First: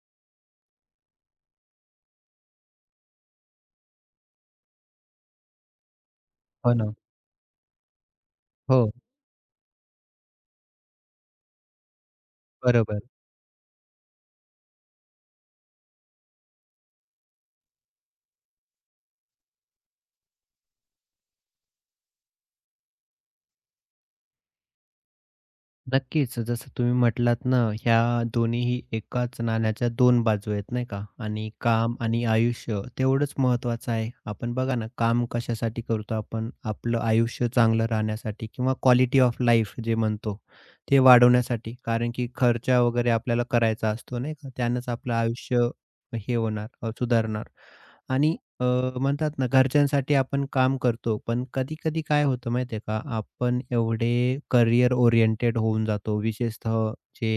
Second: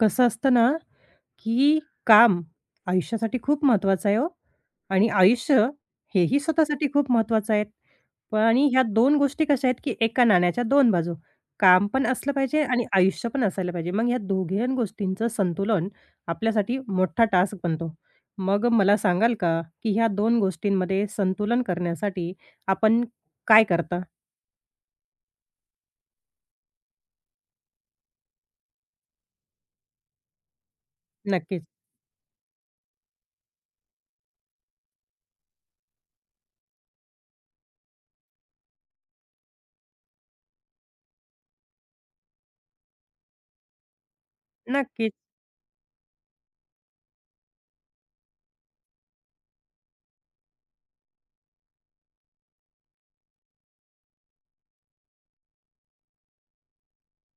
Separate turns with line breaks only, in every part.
कसं असतं ना, की काम आयुष्यासाठी खूप महत्त्वाचं आहे हो आणि आयुष्य हेही
हो
स्वतःसाठी
ना.
खूप महत्त्वाचं आहे. पण आणि ह्या
हो,
2 गोष्टी कशा आहेत, की एका नाण्याच्या 2 बाजू. काम पण असलं पाहिजे आणि
बरोबर.
आयुष्य पण असायला पाहिजे. मग ह्या दोघे गोष्टींचं संतुलन आपल्यासाठी मोठा टास्क बनतो. मग मला सांगाल का, की ह्या 2 गोष्टींमध्ये संतुलन करण्यासाठी आपण काय करता?
नक्कीच. जसं तुम्ही म्हटलात ना, ह्या दोन्हीही एकाच नाण्याच्या दोन बाजू आहेत, नाही का? आणि
नक्कीच,
काम आणि आयुष्य तेवढंच महत्त्वाचं आहे. आपण बघा ना, काम कशासाठी करतो आपण? आपलं आयुष्य चांगलं राहण्यासाठी किंवा क्वालिटी ऑफ लाईफ जे म्हणतो, ते वाढवण्यासाठी. कारण की खर्च वगैरे आपल्याला करायचा असतो, नाही का? त्यानंच
नक्कीच.
आपलं आयुष्य हे होणार, सुधारणार. आणि म्हणतात ना घरच्यांसाठी आपण काम करतो, पण कधी-कधी काय होतं माहिती आहे का, आपण एवढे करियर ओरिएंटेड होऊन जातो, विशेषतः जे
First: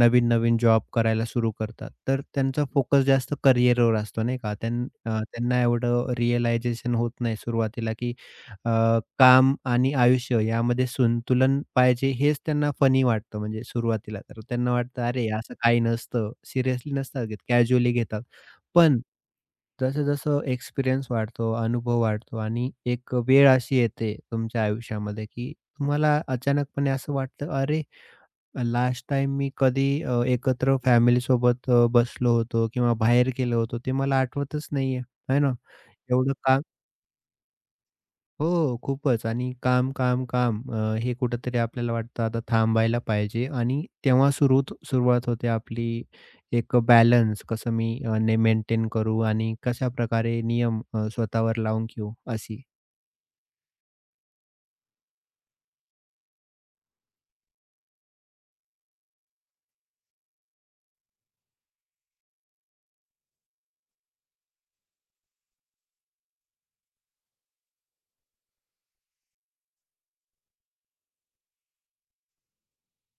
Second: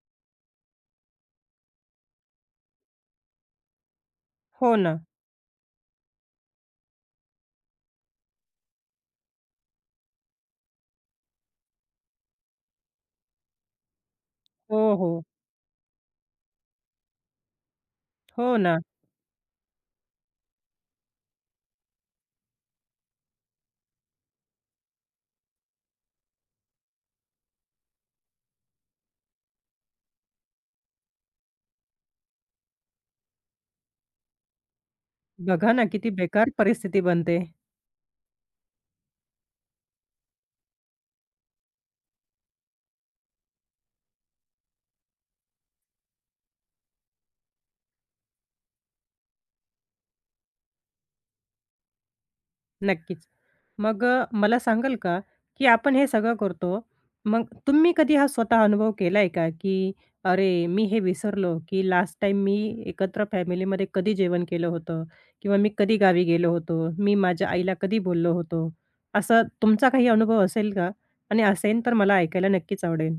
नवीन-नवीन जॉब करायला सुरू करतात, तर त्यांचा फोकस जास्त करियरवर असतो नाही का.
हो ना.
त्यांना एवढं रिअलायझेशन होत नाही सुरुवातीला, की अ, काम आणि आयुष्य यामध्ये संतुलन पाहिजे हेच त्यांना फनी वाटतं म्हणजे सुरुवातीला. तर त्यांना
हो,
वाटतं,
हो.
"अरे, असं काही नसतं." सिरियसली नसतात घेत, कॅज्युअली घेतात.
हो ना.
पण जसं-जसं एक्सपिरियन्स वाढतो, अनुभव वाढतो आणि एक वेळ अशी येते तुमच्या आयुष्यामध्ये, की तुम्हाला अचानकपणे असं वाटतं, "अरे, लास्ट टाइम मी कधी एकत्र फॅमिली सोबत बसलो होतो किंवा बाहेर गेलो होतो, ते मला आठवतच नाहीये." है ना?
बघा ना, किती
एवढं
बेकार
काम
परिस्थिती बनते.
हो, हो, खूपच आणि काम, काम, काम हे कुठेतरी आपल्याला वाटतं आता थांबायला पाहिजे आणि तेव्हा सुरुवात होते आपली एक बॅलन्स कसं मी मेंटेन करू आणि कशा प्रकारे नियम स्वतःवर लावून घेऊ अशी.
नक्कीच. मग मला सांगाल का, की आपण हे सगळं करतो. मग तुम्ही कधी हा स्वतः अनुभव केलाय का, की "अरे, मी हे विसरलो, की लास्ट टाइम मी एकत्र फॅमिलीमध्ये कधी जेवण केलं होतं किंवा मी कधी गावी गेलो होतो, मी माझ्या आईला कधी बोललो होतो." असा तुमचा काही अनुभव असेल का? आणि असेल तर मला ऐकायला नक्कीच आवडेल.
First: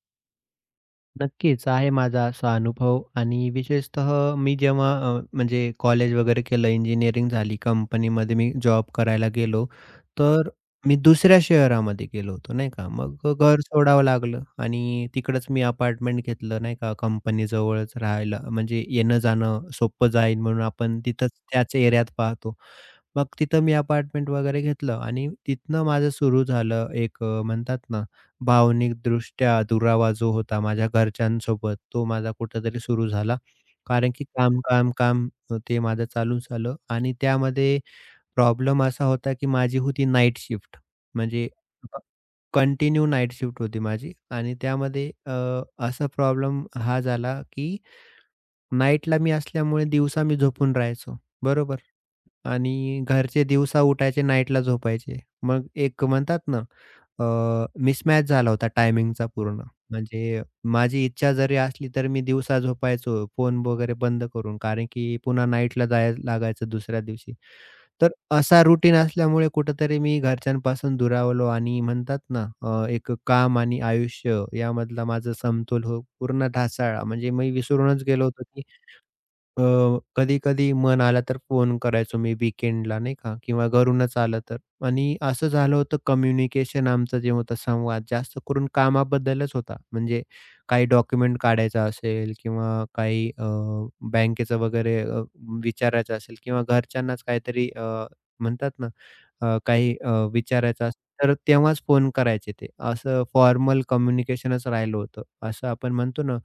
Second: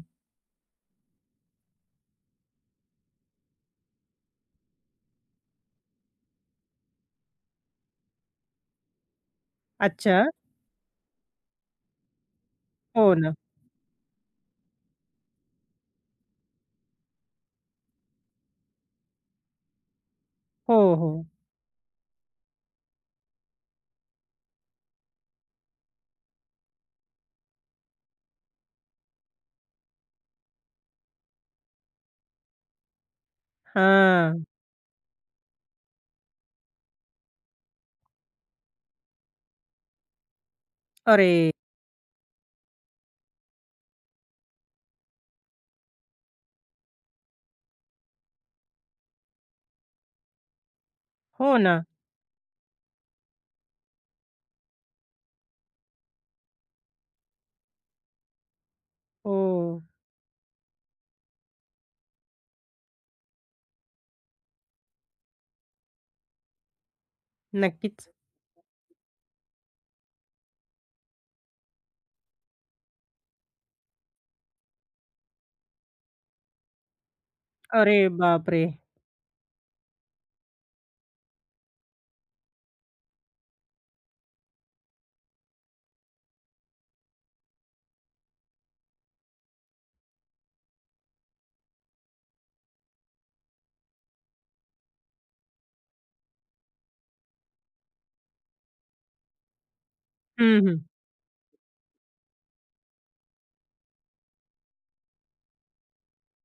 नक्कीच आहे माझा असा अनुभव आणि विशेषतः मी जेव्हा म्हणजे कॉलेज वगैरे केलं, इंजिनिअरिंग झाली, कंपनीमध्ये मी जॉब करायला गेलो,
अच्छा.
तर मी दुसऱ्या शहरामध्ये गेलो होतो, नाही का.
हो ना.
मग घर सोडावं लागलं आणि तिकडंच मी अपार्टमेंट घेतलं, नाही का, कंपनीजवळच राहायला म्हणजे येणं-जाणं सोपं जाईल म्हणून
हो,
आपण
हो.
तिथंच त्याच एरियात पाहतो. मग तिथं मी अपार्टमेंट वगैरे घेतलं आणि तिथनं माझं सुरू झालं एक म्हणतात ना भावनिकदृष्ट्या दुरावा जो होता माझ्या घरच्यांसोबत, तो माझा कुठेतरी सुरू झाला. कारण की
हां.
काम, काम, काम ते माझं चालूच आलं आणि त्यामध्ये प्रॉब्लेम असा होता की माझी होती नाईट शिफ्ट.
अरे!
म्हणजे क कंटिन्यू नाईट शिफ्ट होती माझी आणि त्यामध्ये असा प्रॉब्लेम हा झाला की नाईटला मी असल्यामुळे दिवसा मी झोपून राहायचो,
हो ना.
बरोबर? आणि घरचे दिवसा उठायचे, नाईटला झोपायचे. मग एक म्हणतात ना अ, मिसमॅच झाला होता टायमिंगचा
हो.
पूर्ण. म्हणजे माझी इच्छा जरी असली, तर मी दिवसा झोपायचो फोन वगैरे बंद करून, कारण की पुन्हा नाईटला जायला लागायचं दुसऱ्या दिवशी.
नक्कीच.
तर असा रुटीन असल्यामुळे कुठेतरी मी घरच्यांपासून दुरावलो आणि म्हणतात ना, एक काम आणि आयुष्य यामधला माझा समतोल हो पूर्ण ढासळला. म्हणजे मी
अरे
विसरूनच गेलो होतो
बापरे!
अ, कधी-कधी मन आला तर फोन करायचो मी वीकेंडला नाही का किंवा घरूनच आलं तर आणि असं झालं होतं कम्युनिकेशन आमचं जे होतं संवाद जास्त करून कामाबद्दलच होता. म्हणजे काही डॉक्युमेंट काढायचा असेल किंवा काही बँकेचं वगैरे विचारायचं असेल किंवा घरच्यांनाच काहीतरी म्हणतात ना काही
हं, हं.
विचारायचं असलं तर तेव्हाच फोन करायचे ते. असं फॉर्मल कम्युनिकेशनच राहिलं होतं. असं आपण म्हणतो ना,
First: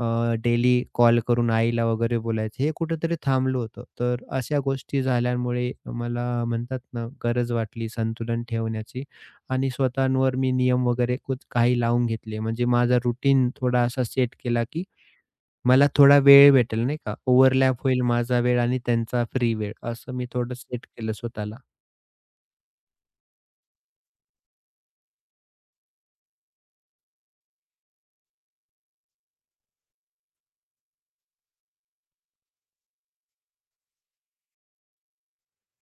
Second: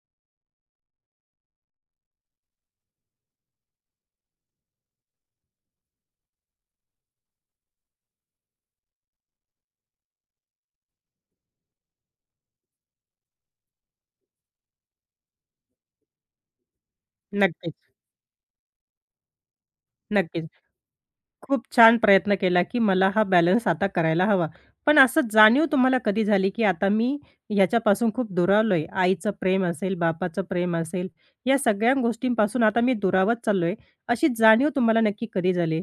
डेली कॉल करून आईला वगैरे बोलायचं, हे कुठेतरी थांबलं होतं. तर अशा गोष्टी झाल्यामुळे मला म्हणतात ना, गरज वाटली संतुलन ठेवण्याची आणि स्वतःवर मी नियम वगैरे काही लावून घेतले. म्हणजे माझा रुटीन थोडा असा सेट केला, की मला थोडा वेळ भेटेल नाही का.
नक्कीच.
ओव्हरलॅप होईल माझा वेळ आणि त्यांचा फ्री वेळ असं मी
नक्कीच.
थोडं सेट केलं स्वतःला.
खूप छान प्रयत्न केला, की मला हा बॅलन्स आता करायला हवा. पण असं जाणीव तुम्हाला कधी झाली, की आता मी ह्याच्यापासून खूप दुरावलोय? आईचं प्रेम असेल, बापाचं प्रेम असेल, या सगळ्या गोष्टींपासून आता मी दुरावत चाललोय, अशी जाणीव तुम्हाला नक्की कधी झाली?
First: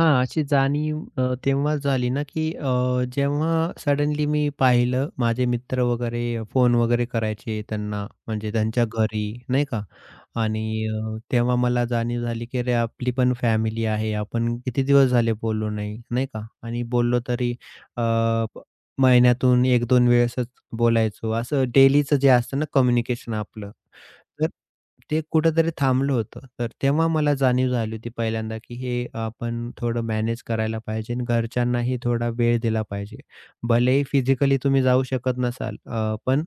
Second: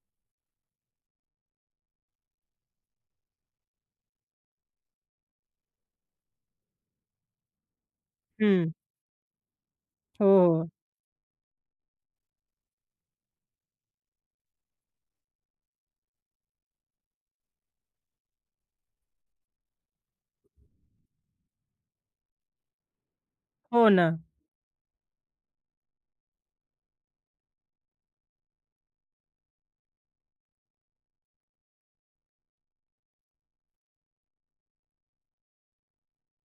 हां, अशी जाणीव तेव्हाच झाली ना, की जेव्हा सडनली मी पाहिलं माझे मित्र वगैरे फोन वगैरे करायचे त्यांना, म्हणजे
हं.
त्यांच्या घरी नाही का
हो, हो.
आणि तेव्हा मला जाणीव झाली, की अरे आपली पण फॅमिली आहे. आपण किती दिवस झाले बोललो नाही, नाही का? आणि बोललो तरी अ, प महिन्यातून 1-2 वेळेसच बोलायचो. असं डेलीचं जे असतं ना कम्युनिकेशन आपलं.
हो ना.
तर ते कुठेतरी थांबलं होतं. तर तेव्हा मला जाणीव झाली होती पहिल्यांदा, की हे आपण थोडं मॅनेज करायला पाहिजे आणि घरच्यांनाही थोडा वेळ दिला पाहिजे. भलेही फिजिकली तुम्ही जाऊ शकत नसाल, पण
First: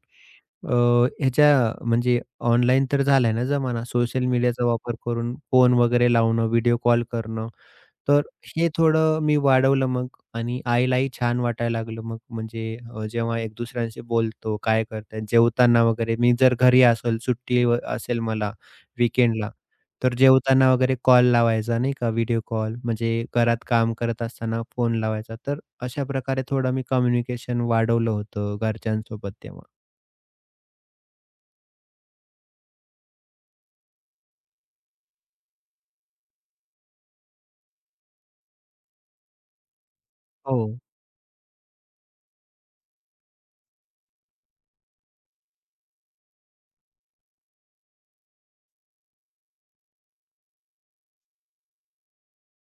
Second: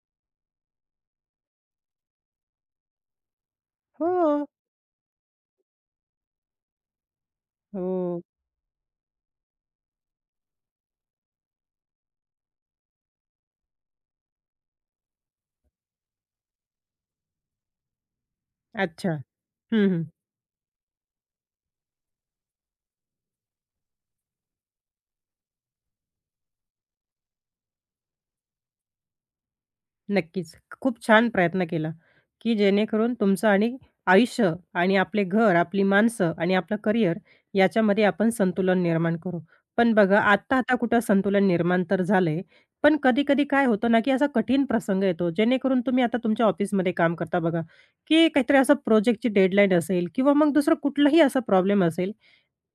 अ, ह्याच्या म्हणजे ऑनलाईन तर झालाय ना जमाना. सोशल
हो,
मीडियाचा वापर करून फोन वगैरे लावणं, व्हिडिओ कॉल करणं.
हो.
तर हे थोडं मी वाढवलं मग आणि आईलाही छान वाटायला लागलं मग. म्हणजे जेव्हा एक दुसऱ्यांशी बोलतो, काय करताय, जेवताना वगैरे मी जर घरी असेल, सुट्टी व असेल मला
अच्छा.
वीकेंडला,
हं, हं.
तर जेवताना वगैरे कॉल लावायचा नाही का, व्हिडिओ कॉल. म्हणजे घरात काम करत असताना फोन लावायचा. तर अशा प्रकारे थोडं मी कम्युनिकेशन वाढवलं होतं घरच्यांसोबत तेव्हा.
नक्कीच. खूप छान प्रयत्न केला, की जेणेकरून तुमचं आणि आयुष्य आणि आपले घर, आपली माणसं आणि आपलं करिअर याच्यामध्ये आपण संतुलन निर्माण करू. पण बघा
हो.
आता-आता कुठं संतुलन निर्माण तर झालंय. पण कधी-कधी काय होतं ना, की असा कठीण प्रसंग येतो, जेणेकरून तुम्ही आता तुमच्या ऑफिसमध्ये काम करता बघा, की काहीतरी असं प्रोजेक्टची डेडलाईन असेल किंवा मग दुसरा कुठलाही असा प्रॉब्लेम असेल.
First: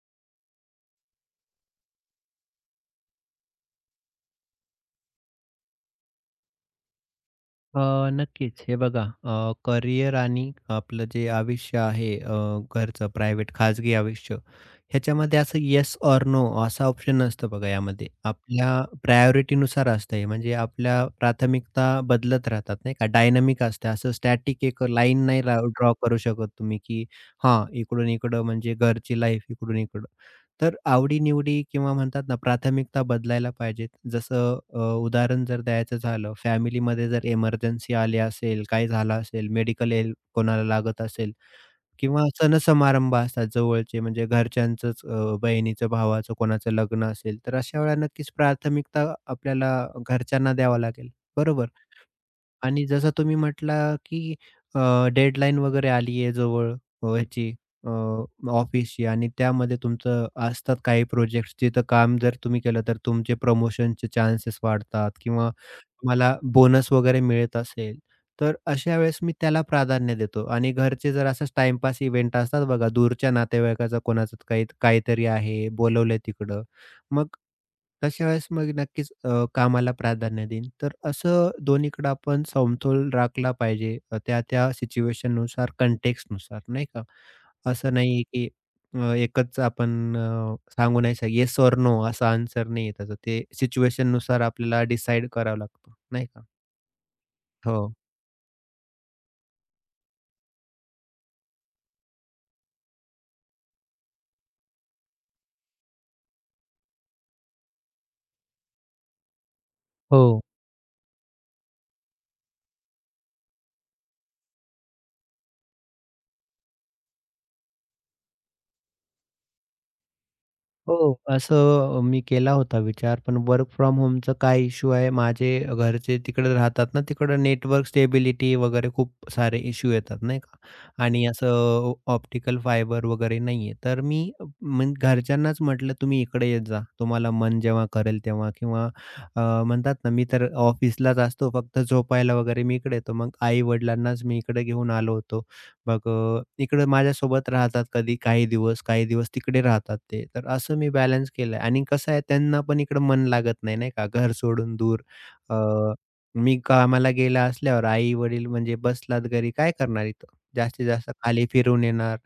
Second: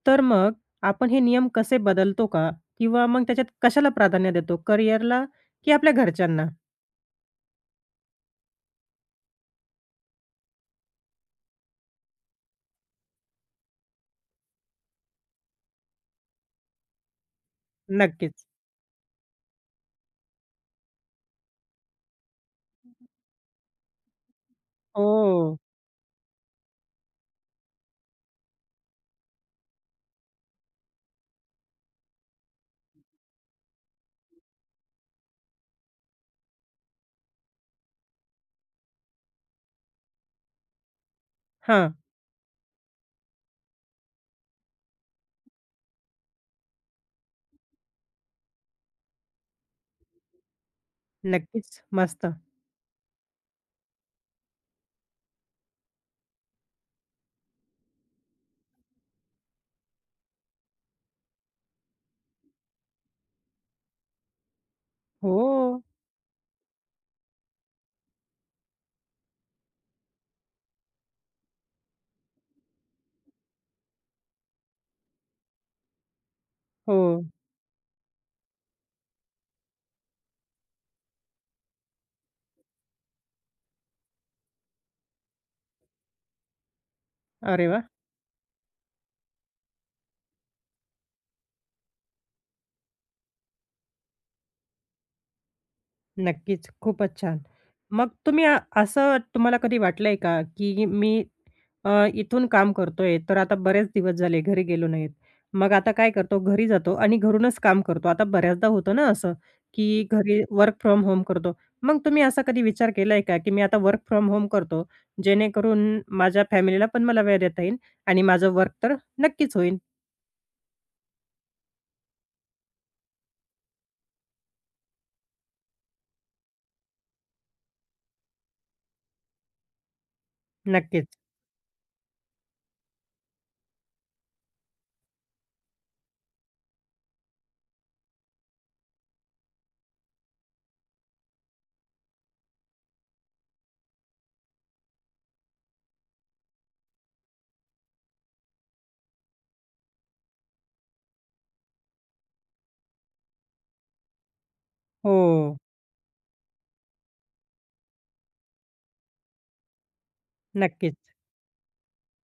तर मग आपण हे नियम कसे बदलतो का? किंवा मग त्याच्यात कशाला प्राधान्य देतो, करिअरला की आपल्या घरच्यांना?
अ, नक्कीच. हे बघा करिअर आणि आपलं जे आयुष्य आहे घरचं प्रायव्हेट खाजगी आयुष्य, ह्याच्यामध्ये असं येस ओर नो असा ऑप्शन नसतं बघा यामध्ये.
नक्कीच.
आपल्या प्रायोरिटीनुसार असतं हे. म्हणजे आपल्या प्राथमिकता बदलत राहतात नाही का, डायनामिक असतं. असं स्टॅटिक एक लाईन नाही
हो.
ड्रॉ करू शकत तुम्ही, की हां, इकडून इकडं म्हणजे घरची लाईफ इकडून इकडं. तर आवडी-निवडी किंवा म्हणतात ना, प्राथमिकता बदलायला पाहिजेत. जसं उदाहरण जर द्यायचं झालं, फॅमिलीमध्ये जर इमर्जन्सी आली असेल, काही झालं असेल, मेडिकल हेल्प कोणाला लागत असेल
हां.
किंवा सण-समारंभ असतात जवळचे, म्हणजे घरच्यांचंच बहिणीचं, भावाचं, कोणाचं लग्न असेल, तर अशा वेळेला नक्कीच प्राथमिकता आपल्याला घरच्यांना द्यावं लागेल, बरोबर?
नक्कीच. मस्त.
आणि जसं तुम्ही म्हटला, की अ, डेडलाईन वगैरे आली आहे जवळ ह्याची अ, ऑफिसची आणि त्यामध्ये तुमचं असतात काही प्रोजेक्ट्स जिथं काम जर तुम्ही केलं तर तुमचे प्रमोशनचे चान्सेस वाढतात किंवा
हो,
तुम्हाला बोनस वगैरे मिळत असेल, तर अशा वेळेस मी त्याला प्राधान्य देतो आणि घरचे जर असंच टाईमपास इव्हेंट असतात बघा, दूरच्या नातेवाईकाचा कोणाचं काही काहीतरी आहे, बोलवलंय तिकडं.
हो.
मग तशा वेळेस मग नक्कीच कामाला प्राधान्य देईन. तर असं दोन्हीकडे आपण समतोल राखला पाहिजे त्या-त्या सिच्युएशननुसार, कंटेक्स्टनुसार नाही का?
अरे वाह!
असं नाही की एकच आपण सांगू नाही शकत येस और नो असा आन्सर नाही आहे त्याचा. ते सिच्युएशननुसार आपल्याला डिसाईड करावं लागतं नाही का?
नक्कीच. खूपच छान.
हो.
मग तुम्ही असं तुम्हाला कधी वाटलंय का, की मी अ, इथून काम करतोय, तर आता बरेच दिवस झाले घरी गेलो नाहीत. मग आता काय करतो, घरी जातो आणि घरूनच काम करतो. आता बऱ्याचदा होतं ना असं, की घरी
हो.
वर्क फ्रॉम होम करतो. मग तुम्ही असा कधी विचार केलाय का, की मी आता वर्क फ्रॉम होम करतो, जेणेकरून माझ्या फॅमिलीला पण मला वेळ देता येईल आणि माझं वर्क तर नक्कीच होईल?
हो, असं मी केला होता विचार, पण वर्क फ्रॉम होमचं काय इश्यू आहे, माझे घरचे तिकडे राहतात ना, तिकडं नेटवर्क स्टेबिलिटी वगैरे खूप सारे इश्यू येतात नाही का?
नक्कीच.
आणि असं ऑप्टिकल फायबर वगैरे नाहीये. तर मी मग घरच्यांनाच म्हटलं, "तुम्ही इकडे येत जा, तुम्हाला मन जेव्हा करेल तेव्हा" किंवा म्हणतात ना, मी तर ऑफिसलाच असतो, फक्त झोपायला वगैरे मी इकडे येतो. मग आई-वडिलांनाच मी इकडे घेऊन आलो होतो. मग इकडं माझ्यासोबत राहतात कधी काही दिवस, काही दिवस तिकडे राहतात ते. तर असं मी बॅलन्स केलंय आणि कसं आहे त्यांना पण इकडं मन लागत नाही, नाही का, घर सोडून दूर.
हो,
अ, मी कामाला गेला असल्यावर आई-वडील म्हणजे बसलात घरी काय करणार इथं? जास्तीत
नक्कीच.
जास्त खाली फिरून येणार.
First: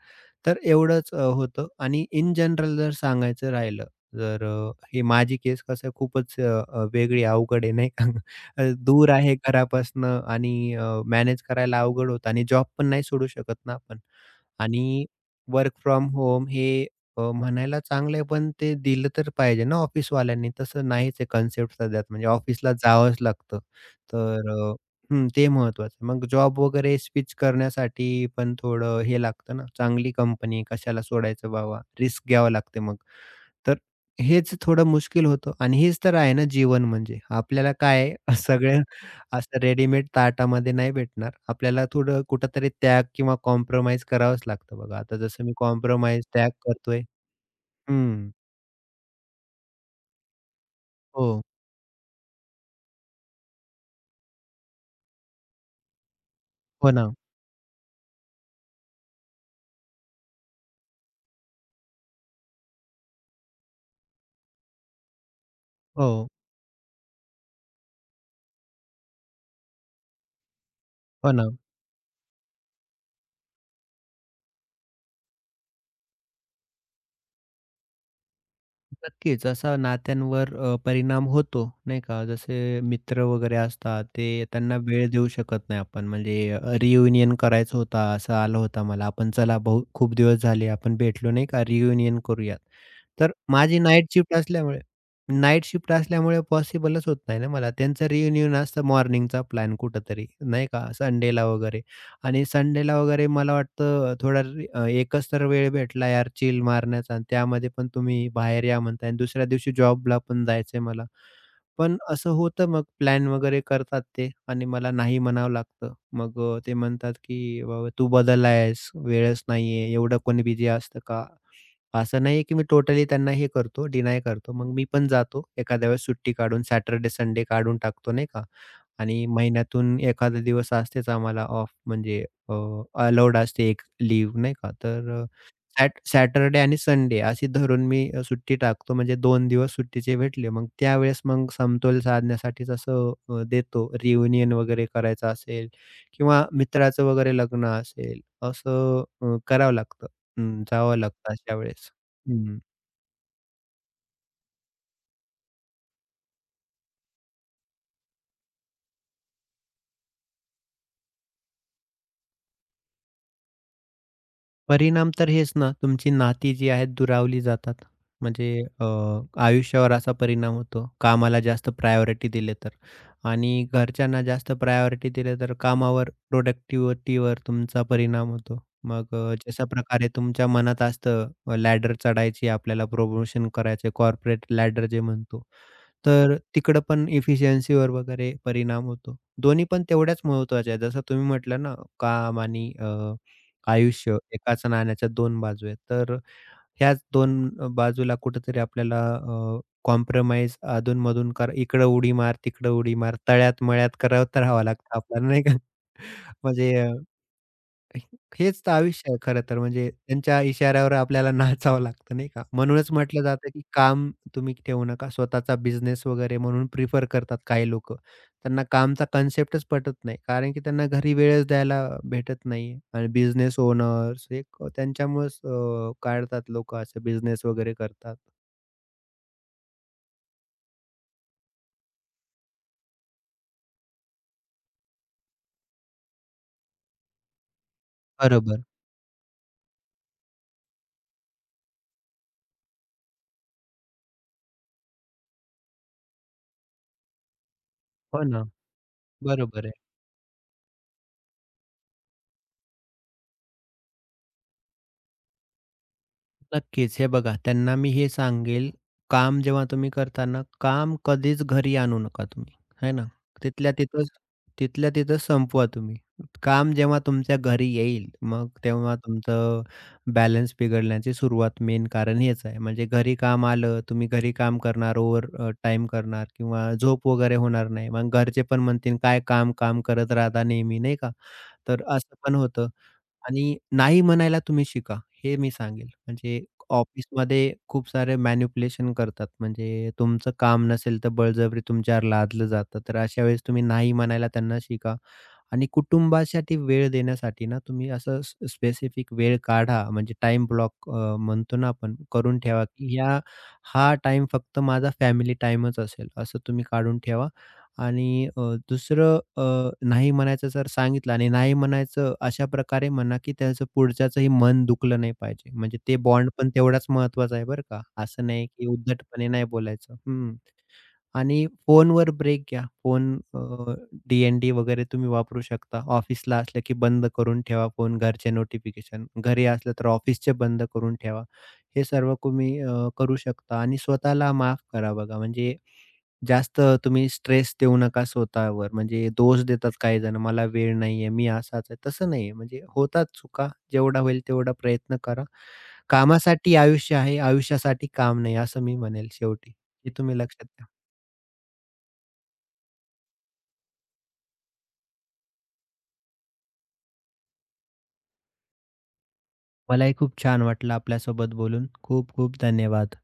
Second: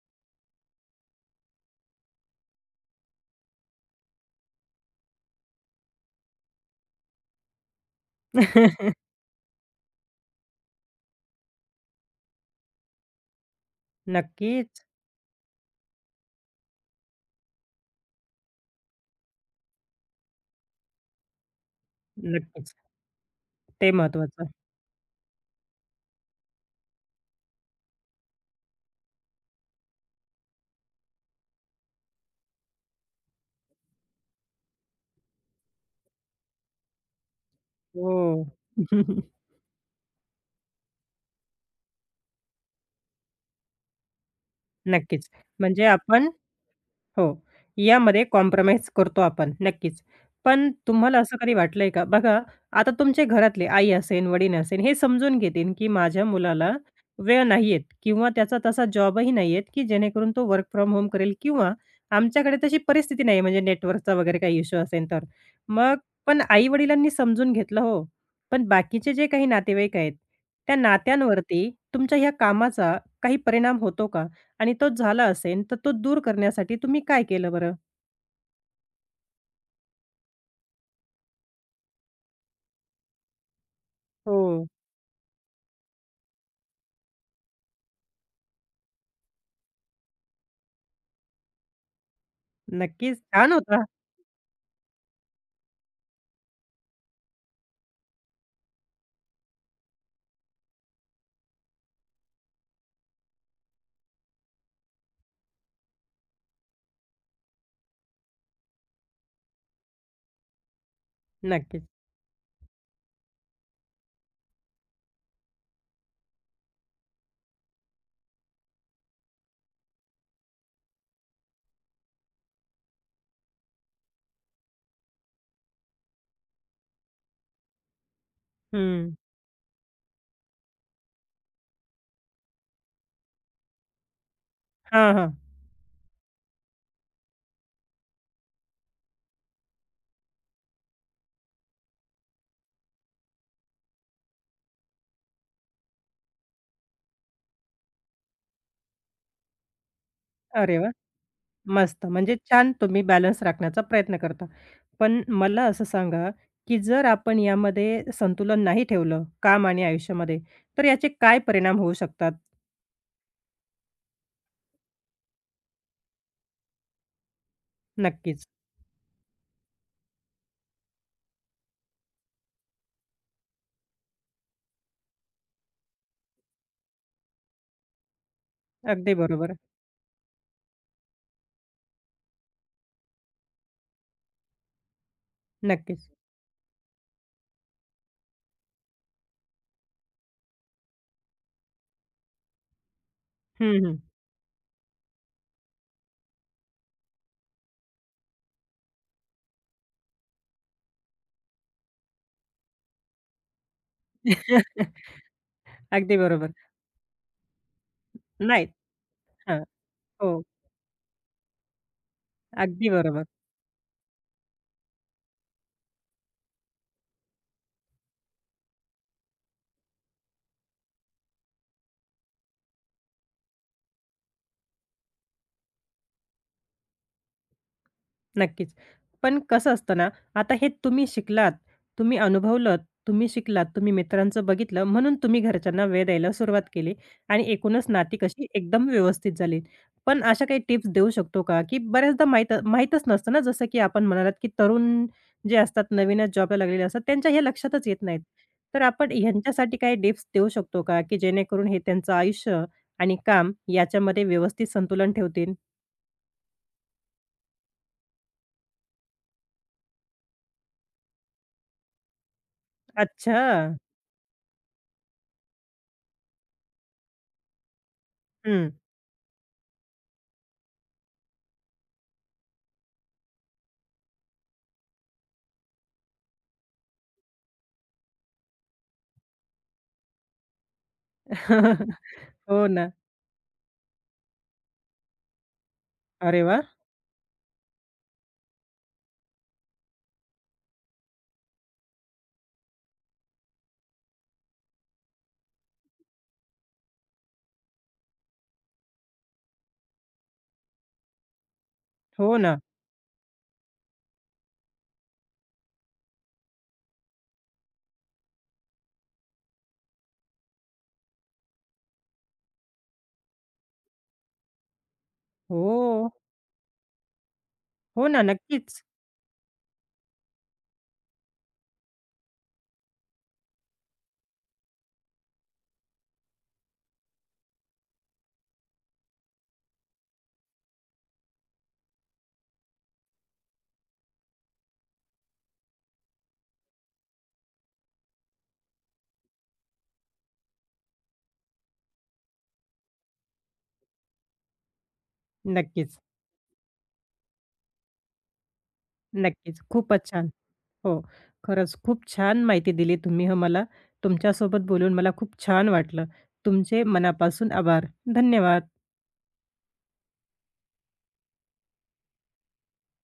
तर एवढंच होतं आणि इन जनरल जर सांगायचं राहिलं, तर ही माझी केस कसं आहे खूपच अ, अ, वेगळी अवघड आहे, नाही का? दूर आहे घरापासनं आणि मॅनेज करायला अवघड होतं आणि जॉब पण नाही सोडू शकत ना आपण.
नक्कीच,
आणि वर्क फ्रॉम होम हे म्हणायला चांगलं आहे, पण ते दिलं तर पाहिजे ना ऑफिसवाल्यांनी. तसं नाहीच आहे कन्सेप्ट सध्या म्हणजे ऑफिसला
नक्कीच.
जावंच लागतं.
ते महत्वाचं.
तर ते महत्त्वाचं. मग जॉब वगैरे स्विच करण्यासाठी पण थोडं हे लागतं ना, चांगली कंपनी कशाला सोडायचं बाबा, रिस्क घ्यावं लागते मग. तर हेच थोडं मुश्किल होतं आणि हेच तर आहे ना जीवन म्हणजे. आपल्याला काय आहे
हो.
सगळं असं रेडीमेड ताटामध्ये नाही भेटणार. आपल्याला थोडं कुठेतरी त्याग किंवा कॉम्प्रोमाईज करावंच लागतं बघा. आता
नक्कीच.
जसं मी
म्हणजे
कॉम्प्रोमाईज,
आपण
त्याग करतोय.
हो. यामध्ये
हं.
कॉम्प्रोमाईज करतो आपण नक्कीच. पण तुम्हाला असं
हो.
कधी वाटलंय का? बघा आता तुमचे घरातले आई असेन, वडील असेन हे समजून घेतील, की माझ्या मुलाला
हो ना.
वेळ नाहीये किंवा त्याचा तसा जॉबही नाहीये, की जेणेकरून तो वर्क फ्रॉम होम करेल किंवा आमच्याकडे तशी परिस्थिती नाही म्हणजे नेटवर्कचा वगैरे काही इश्यू असेल तर. मग
हो.
पण आई-वडिलांनी समजून घेतलं हो. पण बाकीचे जे काही नातेवाईक आहेत, त्या
हो ना.
नात्यांवरती तुमच्या ह्या कामाचा काही परिणाम होतो का? आणि तो झाला असेन, तर तो दूर करण्यासाठी तुम्ही काय केलं बरं?
नक्कीच असा नात्यांवर परिणाम होतो, नाही का? जसे मित्र वगैरे असतात, ते
हो.
त्यांना वेळ देऊ शकत नाही आपण. म्हणजे रियुनियन करायचं होता, असं आलं होतं मला. आपण चला भाऊ खूप दिवस झाले आपण भेटलो नाही का, रियुनियन करूयात.
नक्कीच.
तर
छान
माझी
होता.
नाईट शिफ्ट असल्यामुळे पॉसिबलच होत नाही ना मला. त्यांचं रियुनियन असतं मॉर्निंगचा प्लॅन कुठेतरी, नाही का? संडेला वगैरे. आणि संडेला वगैरे मला वाटतं थोडा एकच तर वेळ भेटला यार चिल मारण्याचा आणि त्यामध्ये पण तुम्ही बाहेर या म्हणताय आणि दुसऱ्या दिवशी जॉबला पण जायचंय मला.
नक्कीच.
पण असं होतं मग प्लॅन वगैरे करतात ते आणि मला नाही म्हणावं लागतं. मग ते म्हणतात की "बाबा तू बदलला वेळच नाहीये, एवढं कोणी बिझी असतं का?" असं नाहीये की मी टोटली त्यांना हे करतो, डिनाय करतो. मग मी पण जातो एखाद्या वेळेस सुट्टी काढून सॅटर्डे, संडे काढून टाकतो नाही का?
हं.
आणि महिन्यातून एखादा दिवस असतेच आम्हाला ऑफ म्हणजे अलाउड असते एक लीव्ह नाही का. तर
हां, हां.
सॅटरडे आणि संडे अशी धरून मी सुट्टी टाकतो म्हणजे दोन दिवस सुट्टीचे भेटले. मग त्यावेळेस मग समतोल साधण्यासाठीच असं देतो. रियुनियन वगैरे करायचं असेल किंवा मित्राचं वगैरे लग्न असेल असं करावं लागतं. हं,
अरे वाह!
जावं लागतं अशा वेळेस.
मस्त. म्हणजे
हं.
छान तुम्ही बॅलन्स राखण्याचा प्रयत्न करता. पण मला असं सांगा, की जर आपण यामध्ये संतुलन नाही ठेवलं, काम आणि आयुष्यामध्ये, तर याचे काय परिणाम होऊ शकतात?
परिणाम तर हेच ना, तुमची नाती जी आहेत दुरावली जातात.
नक्कीच.
म्हणजे अ, आयुष्यावर असा परिणाम होतो, कामाला जास्त प्रायोरिटी दिली तर. आणि घरच्यांना जास्त प्रायोरिटी दिली तर कामावर प्रोडक्टिव्हिटीवर तुमचा परिणाम होतो.
अगदी
मग
बरोबर.
जशा प्रकारे तुमच्या मनात असतं लॅडर चढायची आपल्याला प्रमोशन करायचं आहे कॉर्पोरेट लॅडर जे म्हणतो.
नक्कीच.
तर तिकडं पण एफिशियन्सीवर वगैरे परिणाम होतो. दोन्ही पण तेवढ्याच महत्त्वाच्या आहेत. जसं तुम्ही म्हटलं ना काम आणि
हं, हं.
आयुष्य एकाच नाण्याच्या 2 बाजू आहेत. तर ह्याच 2 बाजूला कुठेतरी आपल्याला कॉम्प्रोमाईज अधून-मधून कर इकडं उडी मार, तिकडं उडी मार, तळ्यात-मळ्यात करत राहावं लागतं आपल्याला नाही का?
अगदी बरोबर.
म्हणजे हेच
नाही.
तर आयुष्य आहे खरं तर
हां.
म्हणजे त्यांच्या
हो.
इशाऱ्यावर आपल्याला नाचावं लागतं नाही का?
अगदी
म्हणूनच म्हटलं
बरोबर.
जातं, की काम तुम्ही ठेवू नका. स्वतःचा बिझनेस वगैरे म्हणून प्रिफर करतात काही लोक त्यांना कामचा कन्सेप्टच पटत नाही. कारण की त्यांना घरी वेळच द्यायला भेटत नाहीये आणि बिझनेस ओनर्स हे त्यांच्यामुळेच काढतात लोकं असे बिझनेस वगैरे करतात.
नक्कीच. पण कसं असतं ना, आता हे तुम्ही शिकलात, तुम्ही अनुभवलत, तुम्ही शिकलात, तुम्ही मित्रांचं बघितलं म्हणून तुम्ही घरच्यांना वेळ द्यायला सुरुवात केली आणि एकूणच नाती कशी
बरोबर.
एकदम व्यवस्थित झाली. पण अशा काही टिप्स देऊ शकतो का, की बऱ्याचदा माहीतच नसतं ना, जसं की आपण म्हणालात, की तरुण जे असतात नवीनच जॉबला लागलेले असतात त्यांच्या हे लक्षातच येत नाहीत.
हो ना.
तर आपण
बरोबर
ह्यांच्यासाठी
आहे.
काही टिप्स देऊ शकतो का, की जेणेकरून हे त्यांचं आयुष्य आणि काम याच्यामध्ये व्यवस्थित संतुलन ठेवतील?
नक्कीच. हे बघा, त्यांना मी हे सांगेल, काम जेव्हा तुम्ही करताना काम कधीच घरी आणू नका तुम्ही, आहे ना.
अच्छा.
तिथल्या तिथंच तिथल्या तिथं संपवा तुम्ही. काम जेव्हा तुमच्या घरी येईल, मग
हं.
तेव्हा तुमचं बॅलन्स बिघडण्याची सुरुवात मेन कारण हेच आहे. म्हणजे घरी काम आलं, तुम्ही घरी काम करणार, ओव्हर करणार किंवा झोप वगैरे होणार नाही. मग घरचे पण म्हणतील, "काय काम, काम करत राहता नेहमी," नाही का. तर असं पण
हो
होतं.
ना.
आणि नाही म्हणायला तुम्ही शिका, हे मी सांगेल.
अरे
म्हणजे
वाह!
ऑफिसमध्ये खूप सारे मॅनिप्युलेशन करतात. म्हणजे तुमचं काम नसेल, तर बळजबरी तुमच्यावर लादलं जातं. तर अशा वेळेस तुम्ही नाही म्हणायला त्यांना शिका. आणि कुटुंबासाठी वेळ देण्यासाठी ना तुम्ही असं स्पेसिफिक वेळ काढा म्हणजे टाइम ब्लॉक म्हणतो ना आपण
हो
करून
ना.
ठेवा की हा टाइम फक्त माझा फॅमिली टाइमच असेल असं तुम्ही काढून ठेवा आणि दुसरं नाही म्हणायचं जर सांगितलं आणि नाही म्हणायचं अशा प्रकारे म्हणा की त्याचं पुढच्याचंही मन दुखलं नाही पाहिजे
हो.
म्हणजे ते बॉन्ड पण तेवढाच महत्वाचा आहे बरं का
हो ना.
असं नाही की
नक्कीच.
उद्धटपणे नाही बोलायचं आणि फोनवर ब्रेक घ्या. फोन अ, DND वगैरे तुम्ही वापरू शकता. ऑफिसला असलं की बंद करून ठेवा फोन, घरचे नोटिफिकेशन. घरी असलं तर ऑफिसचे बंद करून ठेवा. हे सर्व तुम्ही करू शकता आणि स्वतःला माफ करा बघा. म्हणजे जास्त तुम्ही स्ट्रेस देऊ नका स्वतःवर. म्हणजे दोष देतात काही जण, "मला वेळ नाहीये, मी असाच आहे." तसं नाहीये. म्हणजे होतात चुका. जेवढा होईल तेवढा प्रयत्न करा.
नक्कीच.
कामासाठी आयुष्य आहे, आयुष्यासाठी काम नाही असं मी म्हणेल शेवटी.
नक्कीच.
हे
खूपच
तुम्ही
छान.
लक्षात
हो. खरंच खूप छान माहिती दिली तुम्ही हं मला. तुमच्यासोबत बोलून मला खूप छान वाटलं. तुमचे मनापासून आभार. धन्यवाद.
मलाही खूप छान वाटलं आपल्यासोबत बोलून. खूप खूप धन्यवाद.